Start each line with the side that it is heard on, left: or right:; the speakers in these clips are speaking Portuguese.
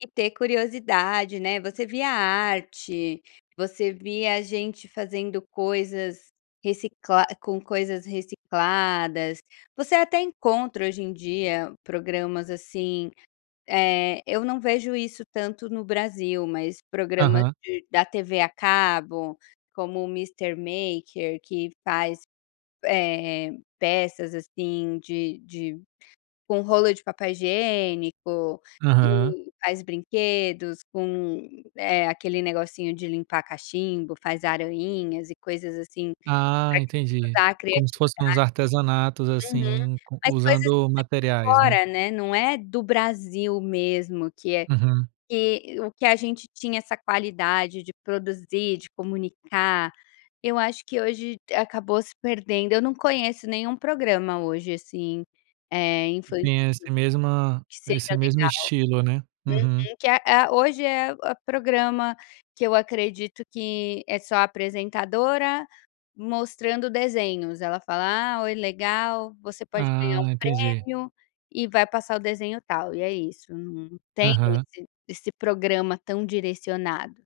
left: E ter curiosidade, né, você via arte, você via gente fazendo coisas, reciclar com coisas recicladas, você até encontra hoje em dia programas assim, eh, eu não vejo isso tanto no Brasil, mas programas
right: Aham.
left: de da TV a cabo, como o Mr. Maker que faz, eh eh, peças assim de de com rolo de papel higiênico,
right: Aham.
left: e faz brinquedos, com, eh, aquele negocinho de limpar cachimbo, faz arainhas e coisas assim, para
right: Ah, entendi,
left: [unintelligible]
right: como
left: criatividade.
right: se fosse em uns artesanatos,
left: Uhum,
right: assim,
left: as coisas
right: usando
left: [unintelligible]
right: materiais, né?
left: fora, né, não é do Brasil mesmo que é
right: Uhum.
left: que o que a gente tinha essa qualidade de produzir, de comunicar, eu acho que hoje acabou se perdendo, eu não conheço nenhum programa hoje assim, eh, infantil,
right: Tenha esse mesma
left: que
right: esse
left: seja
right: mesmo
left: legal.
right: estilo, né? Uhum.
left: Uhum, que a a hoje é o programa que eu acredito que é só apresentadora mostrando desenhos, ela fala: "Ah, oi, legal, você pode ganhar um
right: Ah, entendi.
left: prêmio e vai passar o desenho tal", e é isso, não tem
right: Aham.
left: esse esse programa tão direcionado.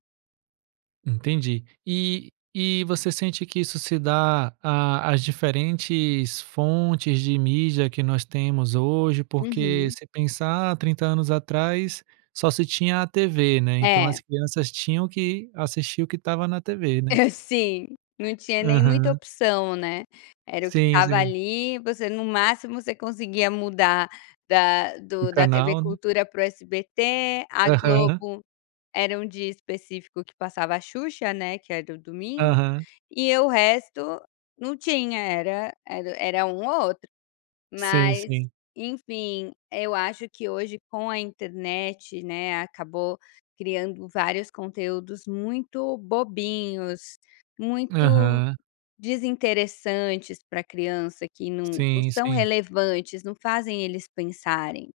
right: Entendi. E e você sente que isso se dá à às diferentes fontes de mídia que nós temos hoje, porque,
left: Uhum.
right: se pensar há 30 anos atrás, só se tinha a TV, né, então as
left: É.
right: crianças tinham que assistir o que estava na TV, né?
left: Sim, não tinha nem muita
right: Aham.
left: opção, né, era o que
right: Sim
left: tava
right: sim.
left: ali, você no máximo você conseguia mudar da
right: Um
left: do da TV
right: canal, né?
left: cultura para o SBT, a
right: Aham.
left: Globo era um dia específico que passava a Xuxa, né, que era o domingo,
right: Aham.
left: e o resto não tinha era era era um ou outro.
right: Sim,
left: Mas
right: sim.
left: enfim, eu acho que hoje com a internet, né, acabou criando vários conteúdos muito bobinhos, muito
right: Aham.
left: desinteressantes pra criança, que não não
right: Sim,
left: são
right: sim.
left: relevantes, não fazem eles pensarem.